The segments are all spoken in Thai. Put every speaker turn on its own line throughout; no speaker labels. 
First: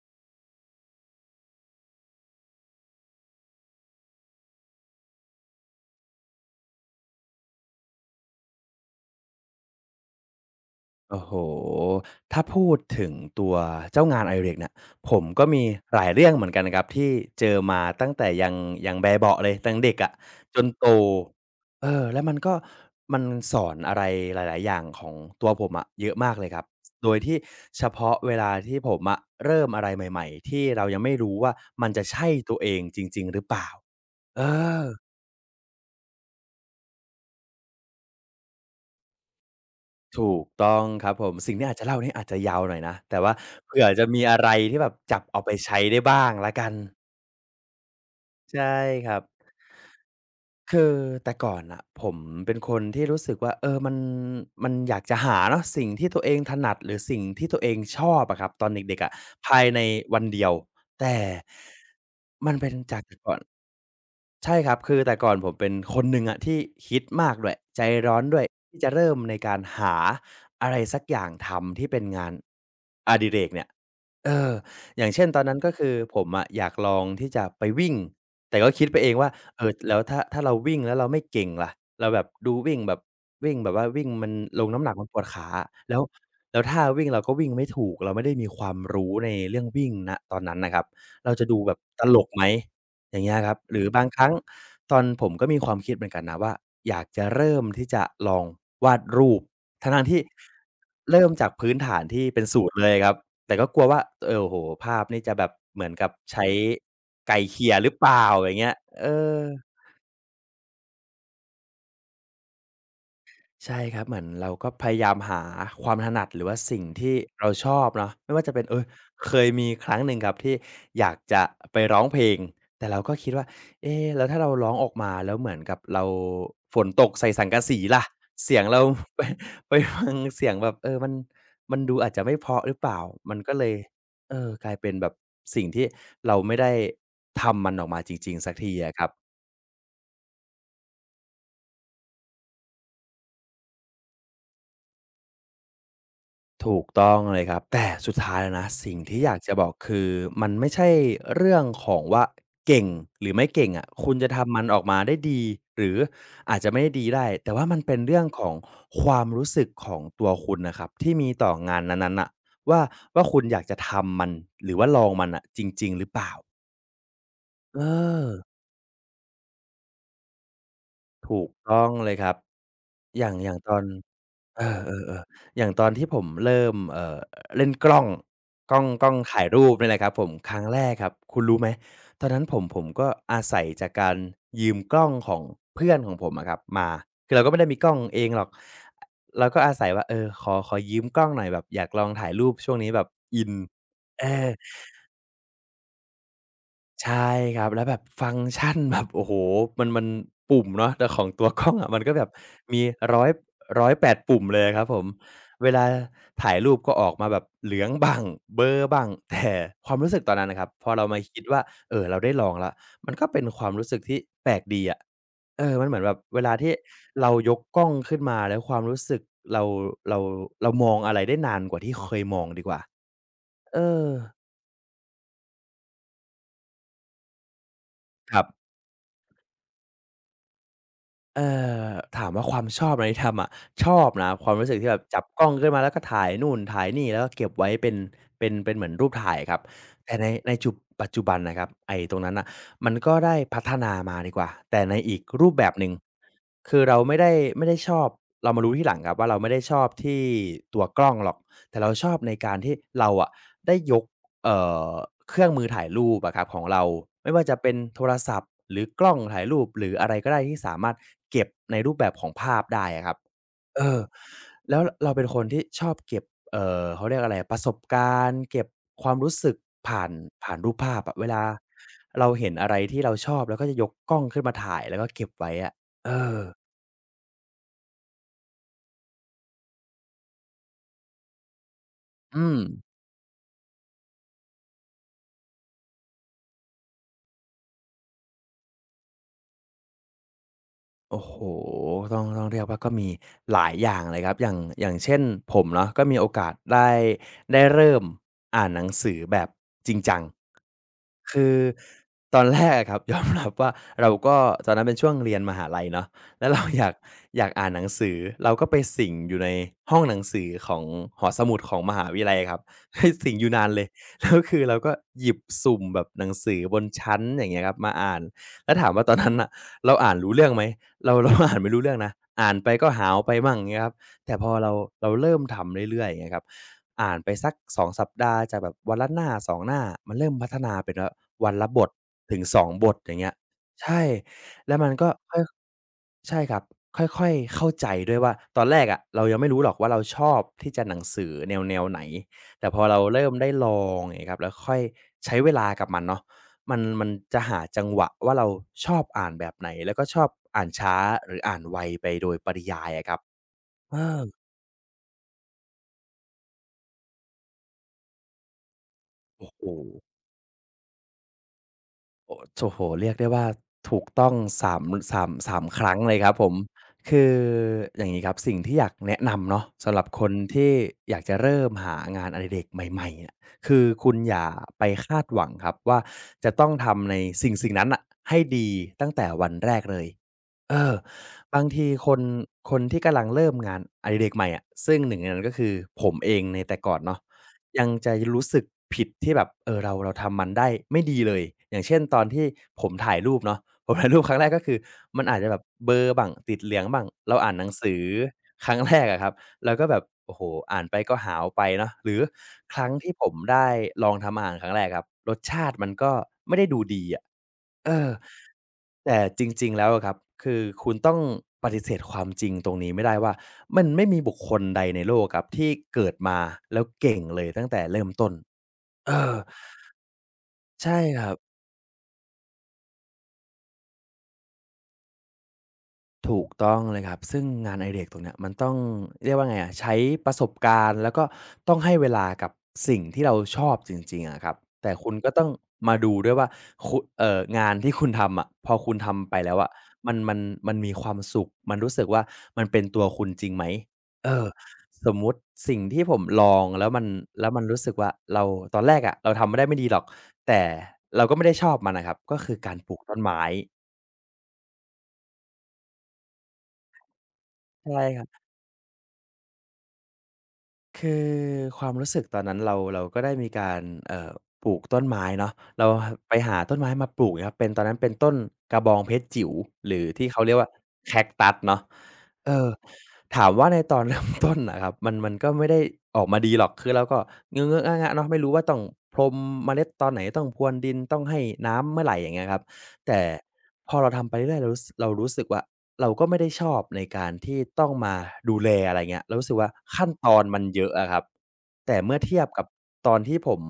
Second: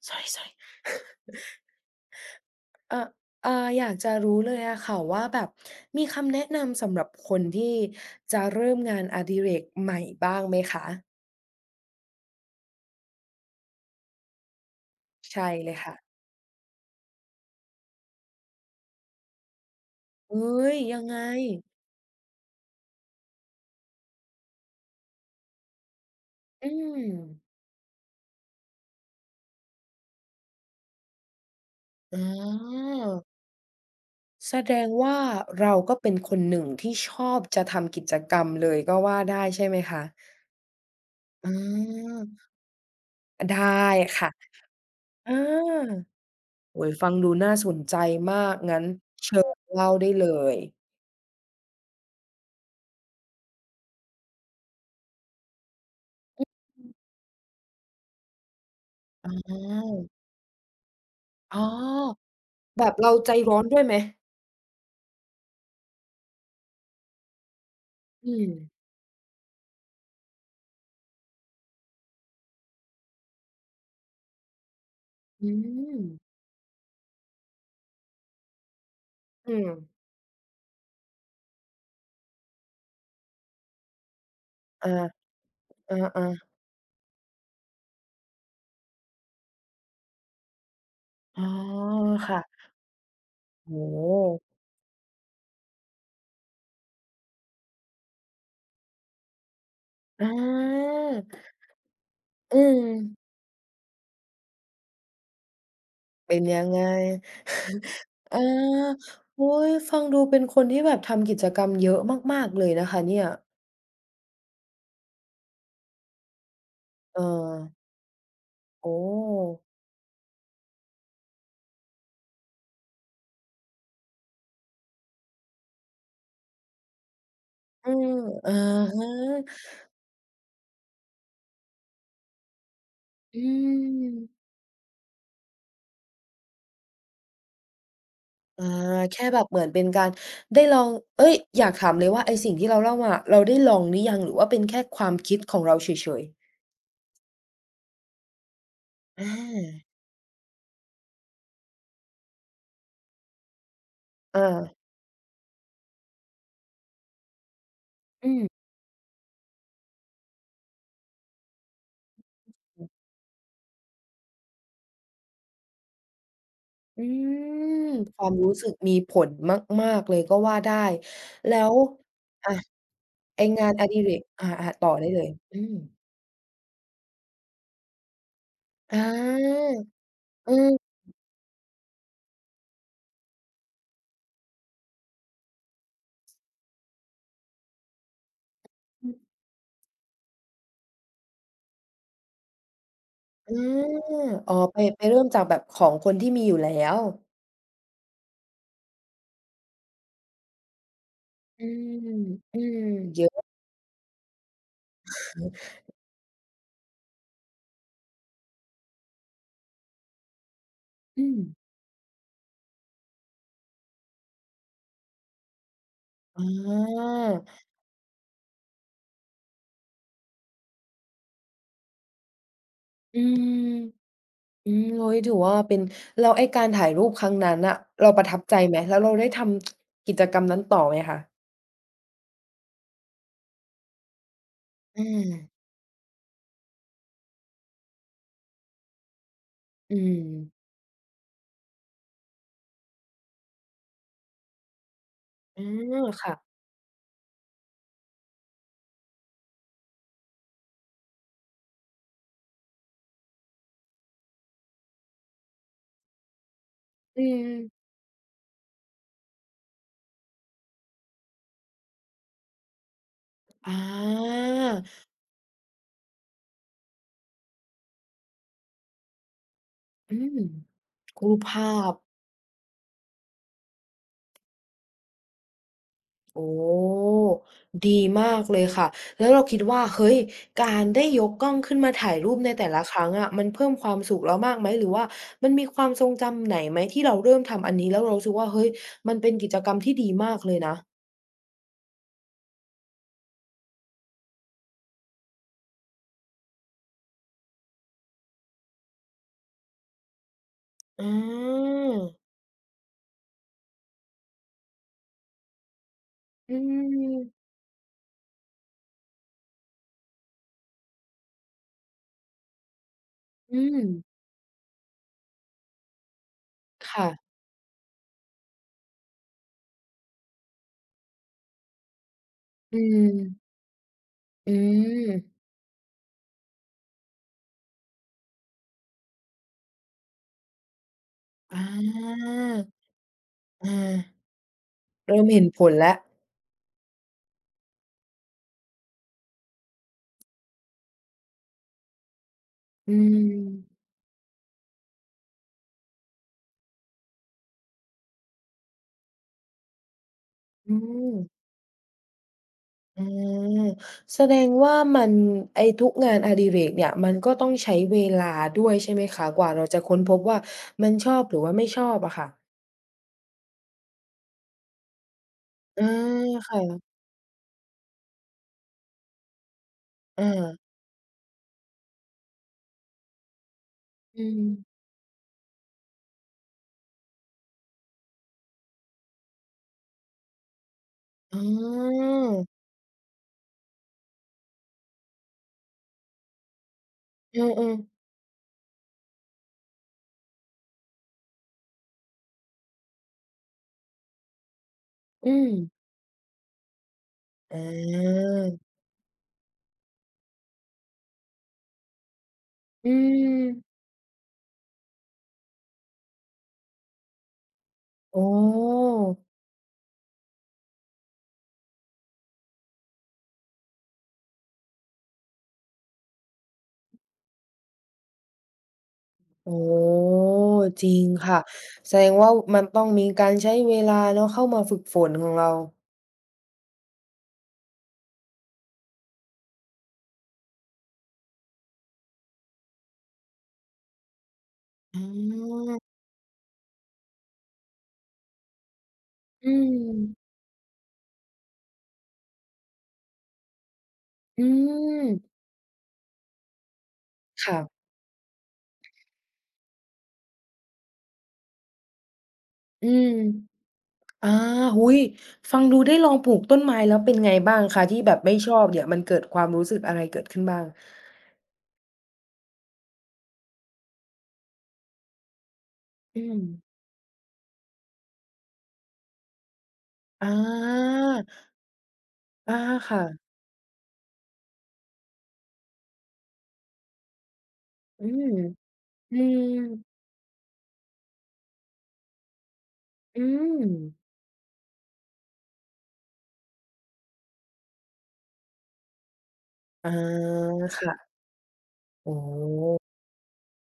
Sorry sorry เอ่ออยากจะรู้เลยอะค่ะว่าแบบมีคำแนะนำสำหรับคนที่จะเริ่มงานอดิเรกใหม่บ้างไหมคะ
โอ้โฮถ้าพูดถึงตัวเจ้างานอดิเรกเนี่ยผมก็
ใช่
มี
เลยค่ะ
หลายเรื่องเหมือนกันนะครับที่เจอมาตั้งแต่ยังแบเบาะเลยตั้งเด็กอะ
เฮ
จ
้
น
ย
โต
ยังไง
เออแล้วมันก็มันสอนอะไรหลายๆอย่างของตัวผมอะเยอะมากเลยครับ
อืม
โดยที่เฉพาะเวลาที่ผมอะเริ่มอะไรใหม่ๆที่เรายังไม่รู้ว่ามันจะ
อ๋
ใช่ตัวเอง
อ
จริงๆหรือเปล่าเอ
แสด
อ
งว่าเราก็เป็นคนหนึ่งที่ชอบจะทำกิจกรรมเลยก็ว่าได้ใช่ไหมคะ
ถูกต้องครับผม
อ
สิ่งที่อาจจะเล่าเนี่ย
า
อาจจะยาวหน่อยนะแต่ว่า
ได้
เผื่อจะมี
ค่ะ
อะไรที่แบบจับ
อา
เอาไปใช้ได้บ้างแล้วกัน
โอ้โฮฟังดูน่าสนใจมาก
ใช่
งั้น
ครับ
เชิญเล่าได้เลย
คือแต่ก่อนน่ะผมเป็นคนที่รู้สึกว่าเออมันอยากจะหาเนาะสิ่งที่ตัวเองถนัดหรือสิ่งที่ตัวเองชอบอะครับตอนเด็กๆอะ
อ
ภายในวัน
า
เดียวแต่
อ๋อ
มันเป็น
แบบ
จาก
เรา
แต่
ใจ
ก่อน
ร้อนด้วยไหม
ใช่ครับคือแต่ก่อนผมเป็นคนหนึ่งอะที่คิดมากด้วยใจร้อน
อื
ด้วย
ม
ที่จะเริ่มในการหาอะไรสักอย่างทำที่เป็นงานอดิเรกเนี่ยเอออย่างเช่นตอน
อื
นั้นก็คือ
ม
ผมอะอยากลองที่จะไปวิ่งแต่ก็คิดไปเองว่า
อื
เอ
ม
อแล้วถ้าเราวิ่งแล้วเราไม่เก่งล่ะเราแบบดูวิ่งแบบวิ่งแบบว่าวิ่งมันลงน้ำหนักมันปวด
อา
ขาอะแล้ว
อา
แล้วท่าวิ่งเราก็วิ่งไม่ถูกเราไม่ได้มีความรู้ในเรื่องวิ่งณตอนนั้นน่ะครับเรา
ๆอ๋
จะ
อ
ดูแบบตลก
ค่ะ
ไหม อย่างเงี้ยครับหรือ
โอ้โฮ
บางครั้งตอนผมก็มีความคิดเหมือนกันนะว่าอยากจะเริ่มที่จะลองวาดรูปทั้งๆที่
อา
เริ่มจากพื้นฐานที่เป็น
อื
ศูนย์
ม
เลยครับแต่ก็กลัวว่าโอ้โฮภาพนี่จะแบบเหมือนกับ
เป็น
ใช้
ยังไง
ไก่เขี่ยหรือเปล่า
อ
อย่างเงี้ยเอ
า
อ
อุ๊ยฟังดูเป็นคนที่แบบทำกิจกรรมเยอะมากๆเลยนะคะเนี่ย
ใช่ครับเหมือนเราก็พยายามหาความถนัดหรือว่าสิ่งที่
เออ
เราชอบเนาะไม่ว่าจะเป็นเออ
โอ้
เคยมีครั้งหนึ่งครับที่อยากจะไปร้องเพลงแต่เราก็คิดว่าเอ๊แล้วถ้าเราร้องออกมาแล้วเหมือนกับเราฝนตกใส่สังกะสี
อื
ล่ะ
มอะ
เสียงเรา
ฮะ
ไปไปฟังเสียงแบบเออมันดูอาจจะไม่เพราะหรือเปล่ามัน
อื
ก็เลยเอ
ม
อกลายเป็นแบบสิ่งที่เราไม่ได้ทำมันออกมาจริงๆสัก
อ
ทีอะค
า
รับ
แค่แบบเหมือนเป็นการได้ลองเอ๊ยอยากถามเลยว่าไอ้สิ่งที่เราเล่ามาเราได้ลองหรือยังหรือว่าเป็นแค่ความคิดของเราเฉยๆ
ถูกต้องเลยครับแต่สุดท้ายแล้วนะสิ่งที่
อ
อยากจะบอก
า
คือมันไม่ใช่เรื่องของว่าเก่งหรือไม่เก่งอะคุณจะ
อา
ทำมันออกมาได้ดีหรืออาจจะไม่ได้ดีได้แต่ว่ามันเป็นเรื่อง
อื
ของ
ม
ความรู้สึกของตัวคุณน่ะครับที่มีต่องานนั้นๆน่ะว่าคุณอยากจะทำมันหรือว่าลองมันน่ะจริงๆหรือเปล่า
อื
เอ
มควา
อ
มรู้สึกมีผลมากๆเลยก็ว่าได้
ถูก
แล้ว
ต้องเลยครับ
อะ
อย่าง
ไอ้
อย่าง
งา
ต
น
อ
อ
น
ดิเรกอา
เอ
ๆต่อได้เล
อ
ย
ๆ
อื
ๆอย่าง
ม
ตอนที่ผมเริ่มเล่นกล้องกล้อง
อ
กล้องถ่าย
า
รูปเนี่ยแหละครับผม
เอ
ครั้ง
อ
แรกครับคุณรู้ไหมตอนนั้นผมก็อาศัยจากการยืมกล้องของเพื่อนของผมอะครับมาคือเราก็ไม่ได้มีกล้องเองหรอก
อืม
เราก็อาศัยว่าเออขอยืมกล้องหน่อยแบบอยากลองถ่ายรูปช่วงนี้แบบอิน
อ
เออ
๋อไปไปเริ่มจากแบบของคนที่มีอยู่แล้ว
ใช่ครับแล้วแบบฟังก์ชันแบบโอ้โฮมันปุ่มเนาะแต่ของตัวก
อื
ล้องอะมัน
ม
ก็แบบ
อืม
มี
เย
ร้อย
อะ
ร้อยแปดปุ่มเลยครับผมเวลาถ่ายรูปก็ออกมาแบบเหลืองบ้างเบลอบ้างแต่ความรู้สึกตอนนั้นน่ะครับพอเรามา
อืม
คิดว่าเอ่อเราได้ลองแล้วมันก็เป็นความรู้สึกที่แปลกดีอะเออมันเหมือนแบบเว
อ๋
ลาที่เราย
อ
กกล้องขึ้นมาแล้วความรู้สึกเราเราเรามองอะไรได้นานกว่าที่เคยมองดีกว่า
อืม
เออ
อืมโอ้โฮถือว่าเป็นแล้วไอ้การถ่ายรูปครั้งนั้นน่ะเราประ
ค
ทับ
รั
ใจ
บ
ไหมแล้วเราได้ทำกิจกรรมนั้นต่อไหมคะ
เอ่อถามว่าความชอบอะไรที่ทำอะชอบนะความรู้สึกที่แบ
อื
บจับ
ม
กล้องขึ้นมาแล้วก็ถ่ายนู่นถ่ายนี่แล้วก็เก็บไว้เป็นเป็นเหมือนรูปถ่ายครับ
อื
แต่ใน
ม
จุปัจจุบันนะครับไอ้ตรงนั้นน่ะมันก็ได้พัฒนามาดีกว่าแต่ในอีกรูป
อา
แบบหนึ่ง
ค่ะ
คือเราไม่ได้ชอบเรามารู้ทีหลังครับว่าเราไม่ได้ชอบที่ตัวกล้องหรอกแต่เราชอบในการที่เราอะได้ยก เอ่อเครื่องมือถ่ายรูปอะครับของเรา
อื
ไม่ว่าจะเป็น
ม
โทรศัพท์หรือกล้องถ่ายรูปหรืออะไรก็ได้ที่สามารถเก็บในรูปแบบของภาพได้อะครับ
อ
เออ
า
แล้วเราเป็นคนที่ชอบเก็บเขาเรียกอะไรประสบการณ์เก็บความรู้สึกผ่าน
อืม
รูปภาพอะเว
รูป
ลา
ภาพ
เราเห็นอะไรที่เราชอบเราก็จะยกกล้องขึ้นมาถ่ายแล้วก็เก็บไว้อะเออ
โอ้โฮดีมากเลยค่ะแล้วเราคิดว่าเฮ้ยการได้ยกกล้องขึ้นมาถ่ายรูป
อื
ใน
ม
แต่ละครั้งอะมันเพิ่มความสุขเรามากไหมหรือว่ามันมีความทรงจำไหนไหมที่เราเริ่มทำอันนี้แล้วเรารู้สึกว่าเฮ้ยมันเป็นกิจกรรมที่ดีมากเลยนะ
โอ้โฮต้องเรียกว่าก็มีหลายอย่างเลยครับอย่างเช่นผมเนาะก็มีโอกาสได้ได้เริ่มอ่านหนังสือแบบจริงจัง
อา
คือตอนแรกอะครับ ยอมรับว่าเราก็ตอนนั้นเป็นช่วงเรียนมหาลัยเนาะแล้ว
อื
เราอยาก
ม
อ่านหนังสือเราก็ไปสิงอยู่ในห้องหนังสือของหอสมุดของมหาวิทยาลัยครับ ใหสิงอยู่
อื
นาน
ม
เลยแล้วคือเราก็หยิบสุ่มแบบหนังสือบน
ค่ะ
ชั้นอย่างเงี้ยครับมาอ่านแล้วถามว่าตอนนั้นน่ะเราอ่านรู้เรื่องไหม เรา เรา อ่านไม่รู้เรื่องนะอ่านไป
อื
ก็หาวไปบั
ม
งอย่างเงี้ยครับแต่พอ
อื
เราเริ่ม
ม
ทำเรื่อยๆอย่างเงี้ยครับอ่านไปสัก2สัปดาห์จากแบบวันละหน้า2หน้ามันเริ่มพัฒนาเป็นว่าวัน
อา
ละบทถึงสองบทอย่างเงี้ย
อา
ใช่แล้วมันก็
เริ่ม
ค่อย
เห็นผลแล้ว
ใช่ครับค่อยๆเข้าใจด้วยว่าตอนแรกอะเรายังไม่รู้หรอกว่าเราชอบที่จะหนังสือแนวไหนแต่พอ
อื
เราเริ่มได้ลอ
ม
งอย่างเงี้ยครับแล้วค่อยใช้เวลากับมันเนาะ มันจะหาจังหวะว่าเราชอบอ่านแบบไหนแล้วก็ชอบอ่าน
อื
ช้า
ม
หรืออ่านไวไปโดยปริยายอะครับ
อา
เอ
แส
า
ดงว่ามันไอ้ทุกงานอดิเรกเนี่ยมันก็ต้องใช้เวลาด้วยใช่ไหมคะก
โอ้
ว่า
โฮ
เราจะค้นพบว่ามันชอบหรือว่าไม่ชอบอะค่ะ
โอ้โฮเรียกได้ว่าถูกต้อง3ามสามค
อา
รั้งเลยครับผม
ค่ะ
คืออย่างงี้ครับสิ่งที่อยากแนะนำเนาะสำหรับค
อา
นที่อยากจะเริ่มหางานอดิเรกใหม่ๆเนี่ยคือคุณ
อื
อ
ม
ย่าไปคาดหวังครับว่าจะต้องทำในสิ่งนั้นน่ะให้ดีตั้งแต่วันแรกเลยเออ
อ๋
บางที
อ
คนที่กำลังเริ่มงานอดิเรกใหม่อะซึ่งหนึ่งในนั้นก็คือผมเองในแต่ก่อนเนาะ
เออ
ยั
ๆ
งจะรู้สึกผิดที่แบบเออเราทำมันได้ไม่ดีเลยอย่างเช่นตอนที่ผมถ่ายรูปเนาะ ผมถ่ายรูปครั้งแรกก็คือมัน
อื
อาจจะ
ม
แบบเบลอบ้างติดเหลืองบ้างเราอ่าน
อ
หนังสือ
า
ครั้งแรกอะครับเราก็แบบโอ้โฮอ่านไปก็หาวไปเนาะหรือครั้
อื
งที่ผมได้
ม
ลองทำอาหารครั้งแรกครับรสชาติมันก็ไม่ได้ดูดีอะเออ
อ๋อ
แต่จริงๆ แล้วอะครับคือคุณต้องปฏิเสธความจริงตรงนี้ไม่ได้ว่ามันไม่มีบุคคลใดในโลกครับที่เกิดมาแล้วเก่งเลยตั้งแต่เริ่มต้น เออ
โอ้จ
ใช่
ริง
ครับ
ค่ะแสดงว่ามันต้องมีการใช้เวลาเนาะเข้ามาฝึกฝนของเรา
ถูกต้องเลยครับซึ่งงานอดิเรกตรงเนี้ยมันต้องเรียกว่าไงอะใช้ประสบการณ์แล้วก็ต้องให้เวลากับสิ่งที่เราชอบจริงๆอะครับแต่คุณก็ต้องมา
ออ
ดูด้วยว่าคุเอ่องานที่คุณทำอะพอคุณทำไปแล้
อื
วอะมันมั
ม
นมันมีความสุขมันรู้สึกว่ามันเป็นตัวคุณจริงไหมเอ
อื
อ
ม
สมมุติสิ่งที่ผมลองแล้วมันแล้วมันรู้
ค่ะ
สึกว่าเราตอนแรกอะเราทำไม่ได้ไม่ดีหรอกแต่เราก็ไม่ได้ชอบมันน่ะครับก็คือการ
อื
ปลูก
ม
ต้นไม้
อาอุ๊ยฟังดูได้ลองปลูกต้นไม้แล้วเป็นไงบ้างคะที่
ใช่
แบบ
ครั
ไม่
บ
ชอบเนี่ยมันเกิดความรู้สึกอะไรเกิดขึ้นบ้าง
คือความรู้สึกตอนนั้นเราก็ได้มีการเอ่อปลูกต้นไม้เนาะเรา
อื
ไป
ม
หาต้นไม้มาปลูกครับเป็นตอนนั้นเป็นต้นกระบองเพชรจิ๋วหรือที่
อา
เขาเรียกว่าแคคตัสเนาะเอ
อา
อ
ค่ะ
ถามว่าในตอนเริ่มต้นน่ะครับมันก็ไม่ได้ออกมาดีหรอกคือเราก็เงอะๆ
อื
งะๆเนาะ
ม
ไม่รู้ว่าต้อง
อื
พรม
ม
เมล็ดตอนไหนต้องพรวนดินต้องให้น้ำเมื่อไรอย่างเงี้ยครับแต่
อืม
พอเราทำไปเรื่อยๆเรารู้สึกว่า เราก็ไม่ได้ชอบในการที่ต้องมาดูแลอะไรเงี้ยเรารู้สึกว่า
อา
ขั้นตอนมันเยอะอะค
ค่ะ
รับแต่
โอ
เมื่อเทียบกับ
้
ตอนที่ผม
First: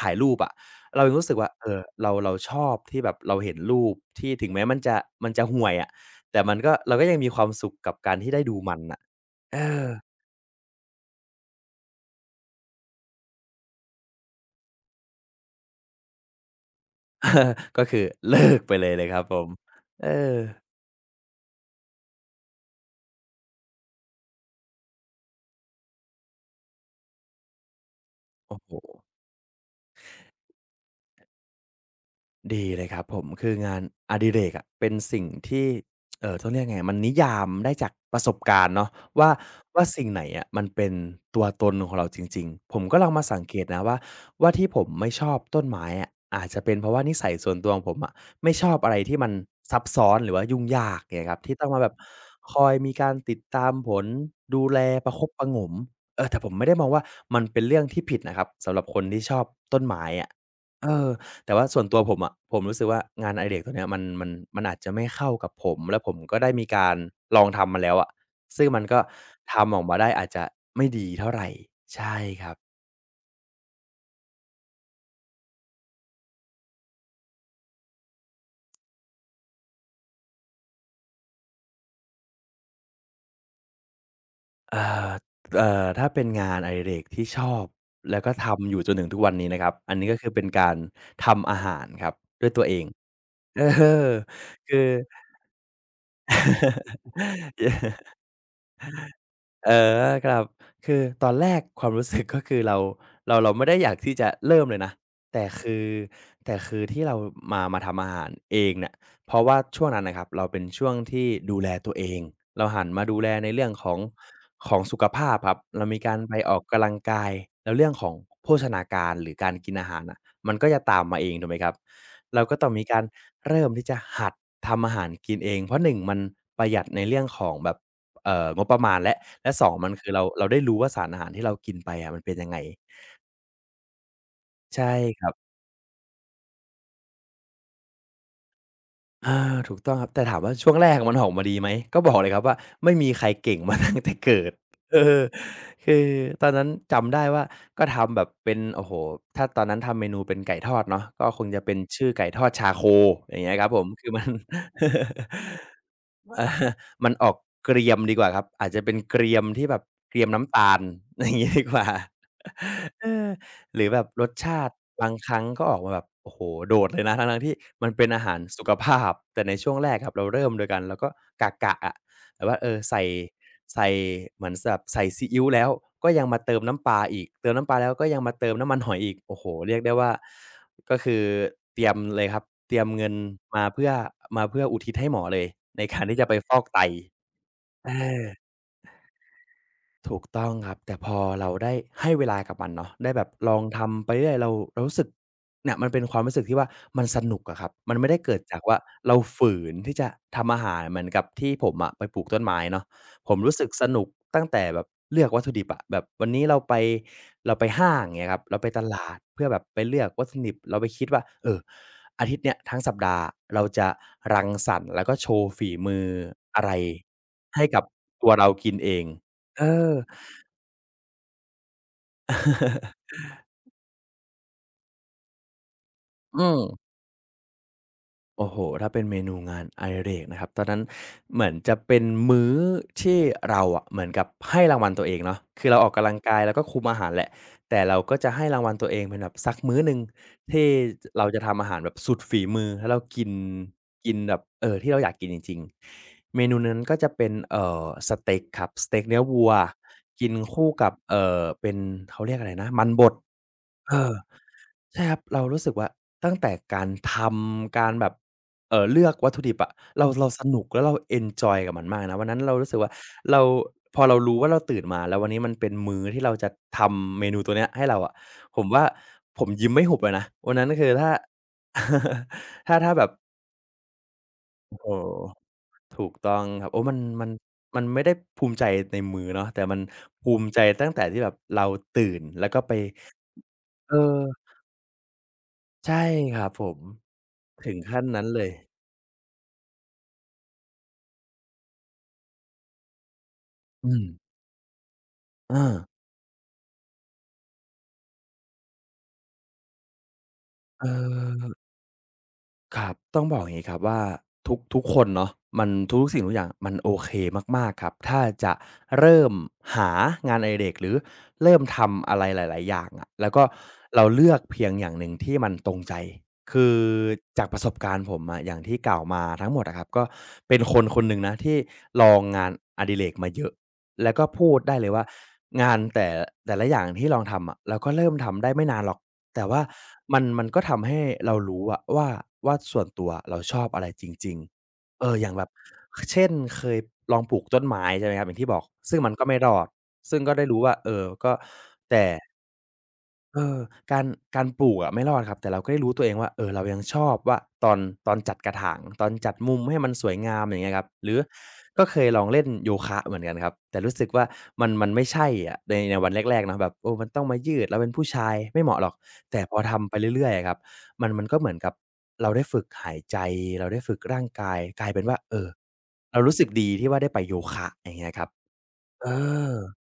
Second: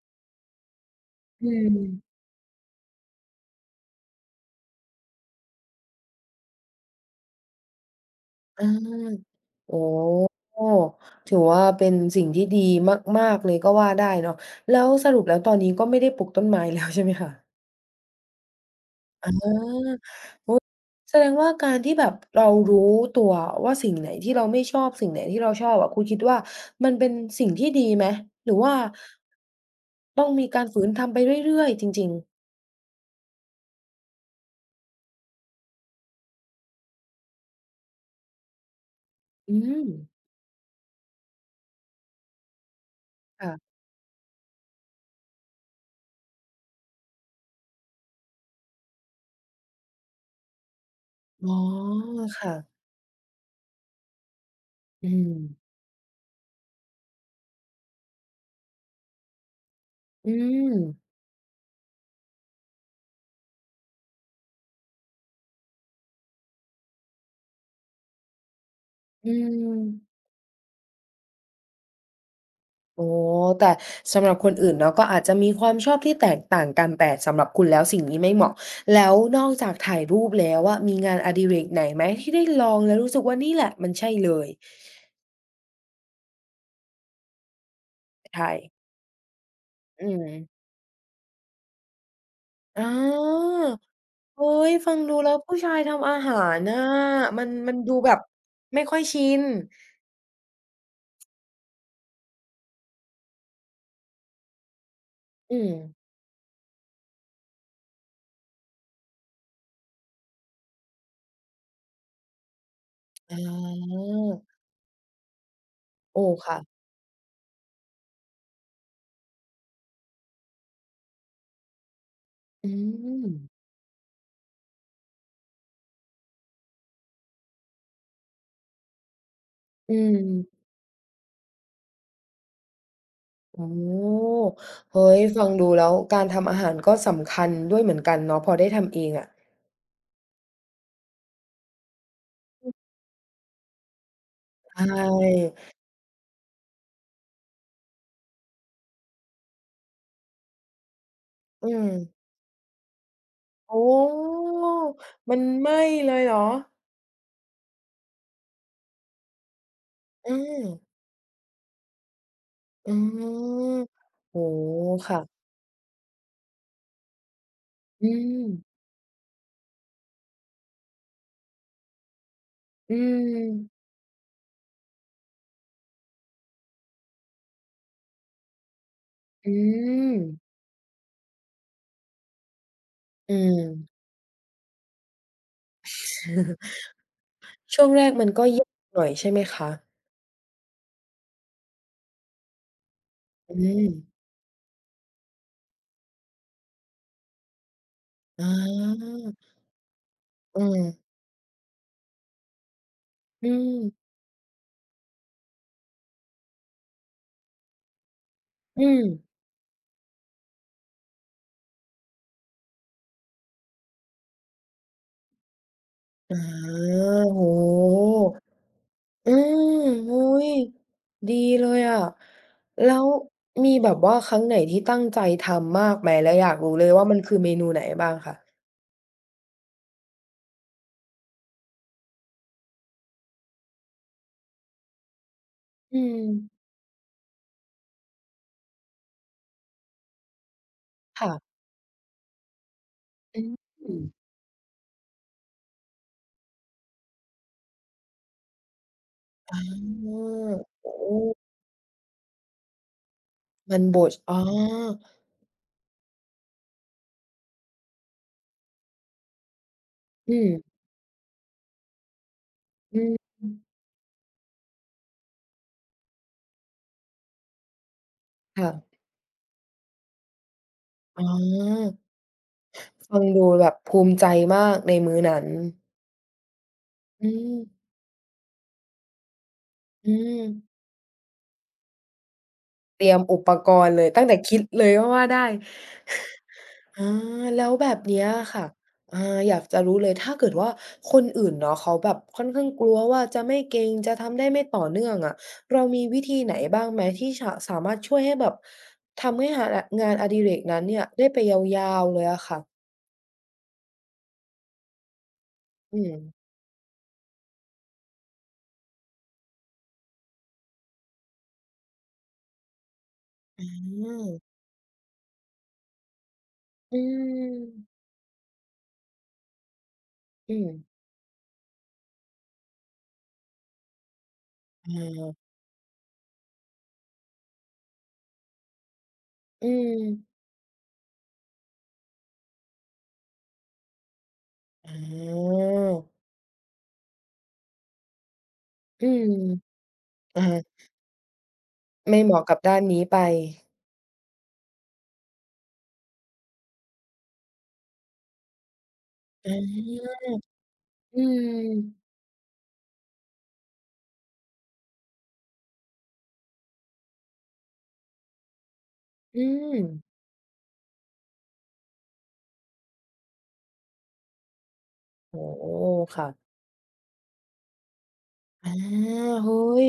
ถ่ายรูปอะเรายังรู้สึก
อื
ว่าเอ
ม
อเราชอบที่แบบเราเห็นรูปที่ถึงแม้มันจะมันจะห่วยอะแต่มันก็เราก็ยังมีความสุขกับการที่ได้ดู
อ
มันน่ะ
า
เอ
โอ้
อ
โฮถือว่าเป็นสิ่งที่ดีมากๆเลยก็ว่าได้เนาะแล้วสรุปแล้วตอนนี้ก็ไม่ได้ปลูกต้นไม้แล้วใช่ไหมคะ
ก็คือเลิกไปเลยครับ
อา
ผมเออ
แสดงว่าการที่แบบเรารู้ตัวว่าสิ่งไหนที่เราไม่ชอบสิ่งไหนที่เราชอบอะคุณคิดว่ามันเป็นสิ่งที่ดีไหมหรื
โอ้
อ
โฮ
ว่าต้องมีการฝืนทำไปเรื่อยๆจริงๆ
ดีเลยครับผมคืองานอดิเรกอะเป็นสิ่งที่ต้องเรียกไงมันนิยามได้จากประสบการณ์เนาะว่า
อื
ว่า
ม
สิ่งไหนอะมันเป็นตัวตนของเราจริงๆผมก็ลองมาสังเกต
ค่ะ
นะว่าที่ผมไม่ชอบต้นไม้อะอาจจะเป็นเพราะว่านิสัยส่วนตัวของผมอะไม่ชอบอะไรที่มันซับซ้อนหรือว่ายุ่งยากเงี้ยครับที่
อ๋อ
ต้องมาแบบ
ค่ะ
คอยมีการติดตามผลดูแลป
อื
ระคบ
ม
ประหงมเออแต่ผมไม่ได้มองว่ามันเป็นเรื่องที่ผิดนะครับสำหรับคนที่ชอบต้นไม้
อื
อะ
ม
เออ แต่ว่าส่วนตัวผมอะผมรู้สึกว่างานอดิเรกตัวเนี้ยมันอาจจะไม่เข้ากับผมแล้วผมก็ได้มีการลองทำมาแล้วอะซึ่งมันก็
อื
ทำออก
ม
มาได้อาจจะไม่ดีเท่าไรใช่ครับ
อ๋อแต่สำหรับคนอื่นเนาะก็อาจจะมีความชอบที่แตกต่างกันแต่สำหรับคุณแล้วสิ่งนี้ไม่เหมาะแล้วนอกจากถ่ายรูปแล้วอะมีงานอดิเรกไหนไหมที่ได้ลองแล้วรู้สึกว่านี่แหละมันใช่เลย
เอ่อถ้าเป็นงานอดิเรกที่ชอบแล้วก็
ใช่
ทำอยู่จนถึงทุกวันนี้นะครับอัน
อื
นี้ก็
ม
คือเป็นการทำอาหารครับด้วยตัวเอ
อ
ง
อ
เออ
เฮ้ย
คือ
ฟังดูแล้วผู้ชายทำอาหารน่ะ มันมันดู
เย
แบบไม่ค่อยชิน
เออครับคือตอนแรกความรู้สึก ก็คือเราไม่ได้อยากที่จะเริ่มเลยนะแต่
อืม
คือแต่คือที่เรามาทำอาหารเองเนี่ยเพราะว่าช่วงนั้นน่ะครับเราเป็นช่วงที่ดูแลตัวเองเราหันมาดูแล
อ
ในเรื่องของ
า
ของสุขภาพครับเรามีการ
โอ้
ไปอ
ค่ะ
อกกำลังกายแล้วเรื่องของโภชนาการหรือการกินอาหารน่ะมันก็จะตามมาเองถูกไหมครับเราก็ต้อ
อื
งมีการ
ม
เริ่มที่จะหัดทำอาหารกินเองเพราะหนึ่งมันประหยัดในเรื่องของแบบ งบประมาณและและสองมัน
อื
คือเราเรา
ม
ได้รู้ว่าสารอาหารที่เรากินไปอะมันเป็นยังไง
โอ้
ใช่
เฮ้ย
ครั
ฟั
บ
งดูแล้วการทำอาหารก็สำคัญด้วยเหมือนกันเนาะพอได้ทำเองอะ
อาถูกต้องครับแต่ถามว่าช่วงแรกมันออกมาดีไหมก็บอกเลยครับว่าไม่มีใครเก่งมาตั้งแต่เกิด
ใช
เออ
่
คือตอนนั้นจำได้ว่าก็ทำแบบเป็นโอ้โฮถ้าตอนนั้นทำเมนูเป็นไก่ทอดเนาะก็คงจะ
อื
เป็น
ม
ชื่อไก่ทอดชาโคอย่างเงี้ยครับผ
โอ้
มคือมัน
มันไหม้เลย เหร
เออ
อ
มันออกเกรียมดีกว่าครับอาจจะเป็นเกรียมที่แบบเกรียม
อื
น้ำ
ม
ตาล อย่างงี้ดีกว่า
อื
เออ หรื
ม
อแบบรส
โอ้
ชาติ
โฮ
บางครั้ง
ค่ะ
ก็ออกมาแบบโอ้โฮโดดเลยนะทั้งๆที่มันเป็น
อื
อาหาร
ม
สุขภาพแต่ในช่วงแรกครับเราเริ่มโดยการเราก็กะอะแบบว่าเออ
อื
ใส่ใส่
ม
เหมือนแบบใส่ซีอิ๊วแล้วก็ยังมาเติมน้ำปลาอีกเติมน้ำปลาแล้วก็ยังมาเติมน้ำมันหอยอีกโอ้โฮ
อื
เรียกได้ว่า
ม
ก็คือเตรียมเลยครับเตรียมเงิน
อืม
มาเพื่อมาเพื่ออุทิศให้หมอเลยในการที่จะไปฟอกไต
ช่
เ
วงแรกมันก็
ออ
ยากหน่อยใช่ไหมคะ
ถูกต้องครับแต่พอเราได้ให้เวลากับมันเนาะได้แบบลอง
อื
ทำไป
ม
เรื่อยเรารู้สึกเนี่ยมันเป็นความรู้สึกที่ว่ามันสนุกอะครับมันไม่ได้เกิด
อ
จากว่า
า
เราฝืนที่จะทำอา
อื
หาร
ม
เหมือนกับที่ผมอะไปปลูกต้นไม้เนาะผม
อื
รู้สึกสนุก
ม
ตั้งแต่แบบเลือกวัตถุดิบอะแบบวันนี้เราไปห้างเงี้ยครับเราไปต
อืม
ลาดเพื่อแบบไปเลือกวัตถุดิบเราไปคิดว่าเอออาทิตย์เนี้ยทั้งสัปดาห์เราจะรังสรรค์แล้วก็โชว์ฝีมือ
อา
อะไร
โอ้โฮ
ให้กับตัวเรากินเอง
อื
เอ
ม
อ
อุ๊ยดีเลยอะแล้ วมีแบบว่าครั้งไหนที่ตั้งใจทำมากไหมแล้ว
อื
อยากรู้เล
ม
ยว่ามันคือเมนูไหนบ้างคะ
โอ้โห ถ้าเป็นเมนูงานอดิเรกนะครับตอนนั้นเหมือนจะเป็นมื้อที่เราอะเหมือนกับให้รางวัลตัวเองเนาะคือเราออก
อื
กำลัง
ม
กายแล้วก็คุมอาหารแหละแต่เราก็จะให้รางวัลตัวเองเป็นแบบสักมื้อหนึ่งที่เรา
ค่ะ
จะทำอาหารแบบสุดฝีมือแล้วเรากิน
อืม
กินแบบเออที่เราอยากกินจริงๆเมนูนั้นก็จะเป็นเออสเต็กครับสเต็กเนื้อวัว
อ๋อ
กินคู่
โอ
กับเออ
้
เป็นเขาเรียกอะไรนะมันบด
มัน
เอ
บด
อ
อ๋อ
ใช่ครับเรารู้สึกว่าตั้งแต่การทำการแบบเลือกวัตถุดิบอะเราเรา
อื
ส
ม
นุกแล้วเราเอนจอยกับมันมากนะวันนั้นเรารู้สึกว่า
อืม
เราพอเรารู้ว่าเราตื่นมาแล้ววันนี้มันเป็นมื้อที่เราจะทำเมนูตัวเนี้ยให้เราอะผม
ค่ะ
ว่าผมยิ้มไม่หุบเลยนะวันนั้นคือถ้า
อ๋อ
ถ้าแบบ
ฟังดูแบบภูมิใจมา
โอ้
ก
โฮ
ในมื้อนั้น
ถูกต้องครับโอ้มัน
อื
มัน
ม
มันไม่ได้ภูมิใจในมื้อเนาะแต่มัน
อื
ภูมิใจ
ม
ตั้งแต่ที่แบบเราตื่นแล้วก็ไป
เตรียมอุปกร
เอ
ณ์เลยตั้งแต่
อ
คิดเลยก็ว่าได้
ใช่ครับผม
อาแล้
ถึ
ว
ง
แบบ
ขั้นนั้
เนี้
น
ย
เลย
ค่ะอาอยากจะรู้เลยถ้าเกิดว่าคนอื่นเนาะเขาแบบค่อนข้างกลัวว่าจะไม่เก่
อื
ง
ม
จะทำได้ไม่ต่อเนื่องอะ
เอา
เรามีวิธีไหนบ้างไหมที่ชะสามารถช่วยให้แบบทำให้หาอะงานอดิเรกนั้น
เอ่
เนี่ยได้ไป
อ
ยาวๆเลยอะค่ะ
ครับ ต้องบอกอย่างงี้ครับว่าทุกคนเนาะมัน
อื
ทุกสิ่งทุกอย่า
ม
ง มันโอเคมากๆครับถ้าจะเริ่มหางานอดิเรกหรือเริ่มทำอะไรหลายๆอย่างอะแล้วก็
อา
เราเลือกเพียงอย่างหนึ่งที่มันตรงใจคือ
อื
จากประสบการ
ม
ณ์ผมอะอย่างที่กล่าวมาทั้งหมดอะครับก็
อื
เป็น
ม
คนคนหนึ่งนะที่ลองงานอดิเรกมาเยอะแล้วก็พูดได้เลย
อ
ว่า
า
งานแต่แต่ละอย่างที่ลองทำอะเราก็เริ่มทำได้ไม่นานหรอก แต่ว่า
อื
มัน
ม
มันก็ทำให้เรารู้อะว่าส่วนตัวเราชอบอะไรจริง
อ๋
ๆเอออย่าง
อ
แบบเช่นเคยลองปลูกต้นไม้ใช่ไหมครับอย่างที่บอกซึ่ง
อื
มัน
ม
ก็ไม่รอดซึ่งก็
อา
ได้รู้ว่าเออก็แต่
ไม่เหมาะกับด้านนี้ไป
เออการการปลูกอะไม่รอดครับแต่เราก็ได้รู้ตัวเองว่าเออเรายังชอบว่าตอนตอนจัดกระถางตอนจัด
อ
มุมให้มันสวย
า
งามอย่างเงี้ยครับหรือ
อื
ก็เค
ม
ยลองเล่นโยคะเหมือนกันครับแต่รู้สึกว่ามันมันไม่ใช่อะในในวันแรกๆเนาะแบบเออมันต้องมายืดเราเป็นผู้ชายไม่เหมาะหรอก แต่
อื
พอ
ม
ทำไปเรื่อยๆอะครับมันมันก็เหมือนกับเราได้ฝึกหายใจเราได้ฝึกร่างกายกลายเป็นว่า
โอ้โฮ
เรา
ค่ะ
รู้สึกดีที่ว่าได้ไปโยคะอย่างเงี้ยครับ
อา
เออ
เฮ้ย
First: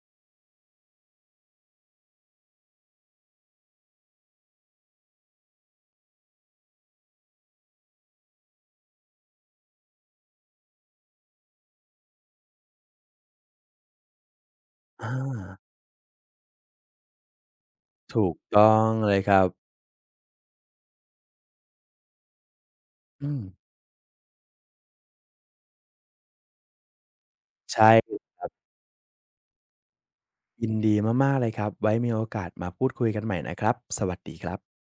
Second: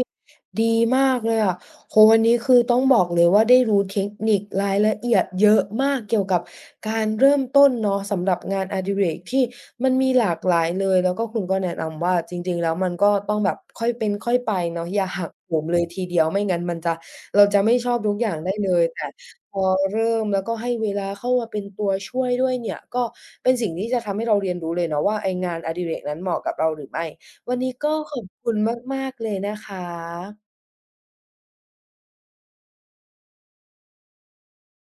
ดีมากเลยอะโอ้โฮวันนี้คือต้องบอกเลยว่าได้รู้เทคนิครายละเอียดเยอะมากเกี่ยวกับการเริ่มต้นเนาะสำหรับงานอดิเรกที่มันมีหลากหลายเลยแล้วก็คุณก็แนะนำว่าจริงๆแล้วมันก็ต้องแบบค่อยเป็นค่อยไปเนาะอย่า
อา
หักโหมเลยทีเดียวไม่งั้นมันจะเราจะไม่ชอบทุกอ
ถู
ย่า
ก
งได้เล
ต้อ
ย
ง
แต่
เลยครับ
พอเริ่มแล้วก็ให้เวลาเข้ามาเป็นตัวช่วยด้วยเนี่ยก็
อืม
เป็นสิ่งที่จะทำให้เราเรียนรู้เลยเนาะว่าไอ้งานอดิเรกนั้นเหมาะกับเราหรือไม่ วันนี้
ใช่
ก็ขอบคุณมากๆเลยนะคะ
ยินดีมากๆเลยครับไว้มีโอกาสมาพูดคุยกันใหม่นะครับสวัสดีครับ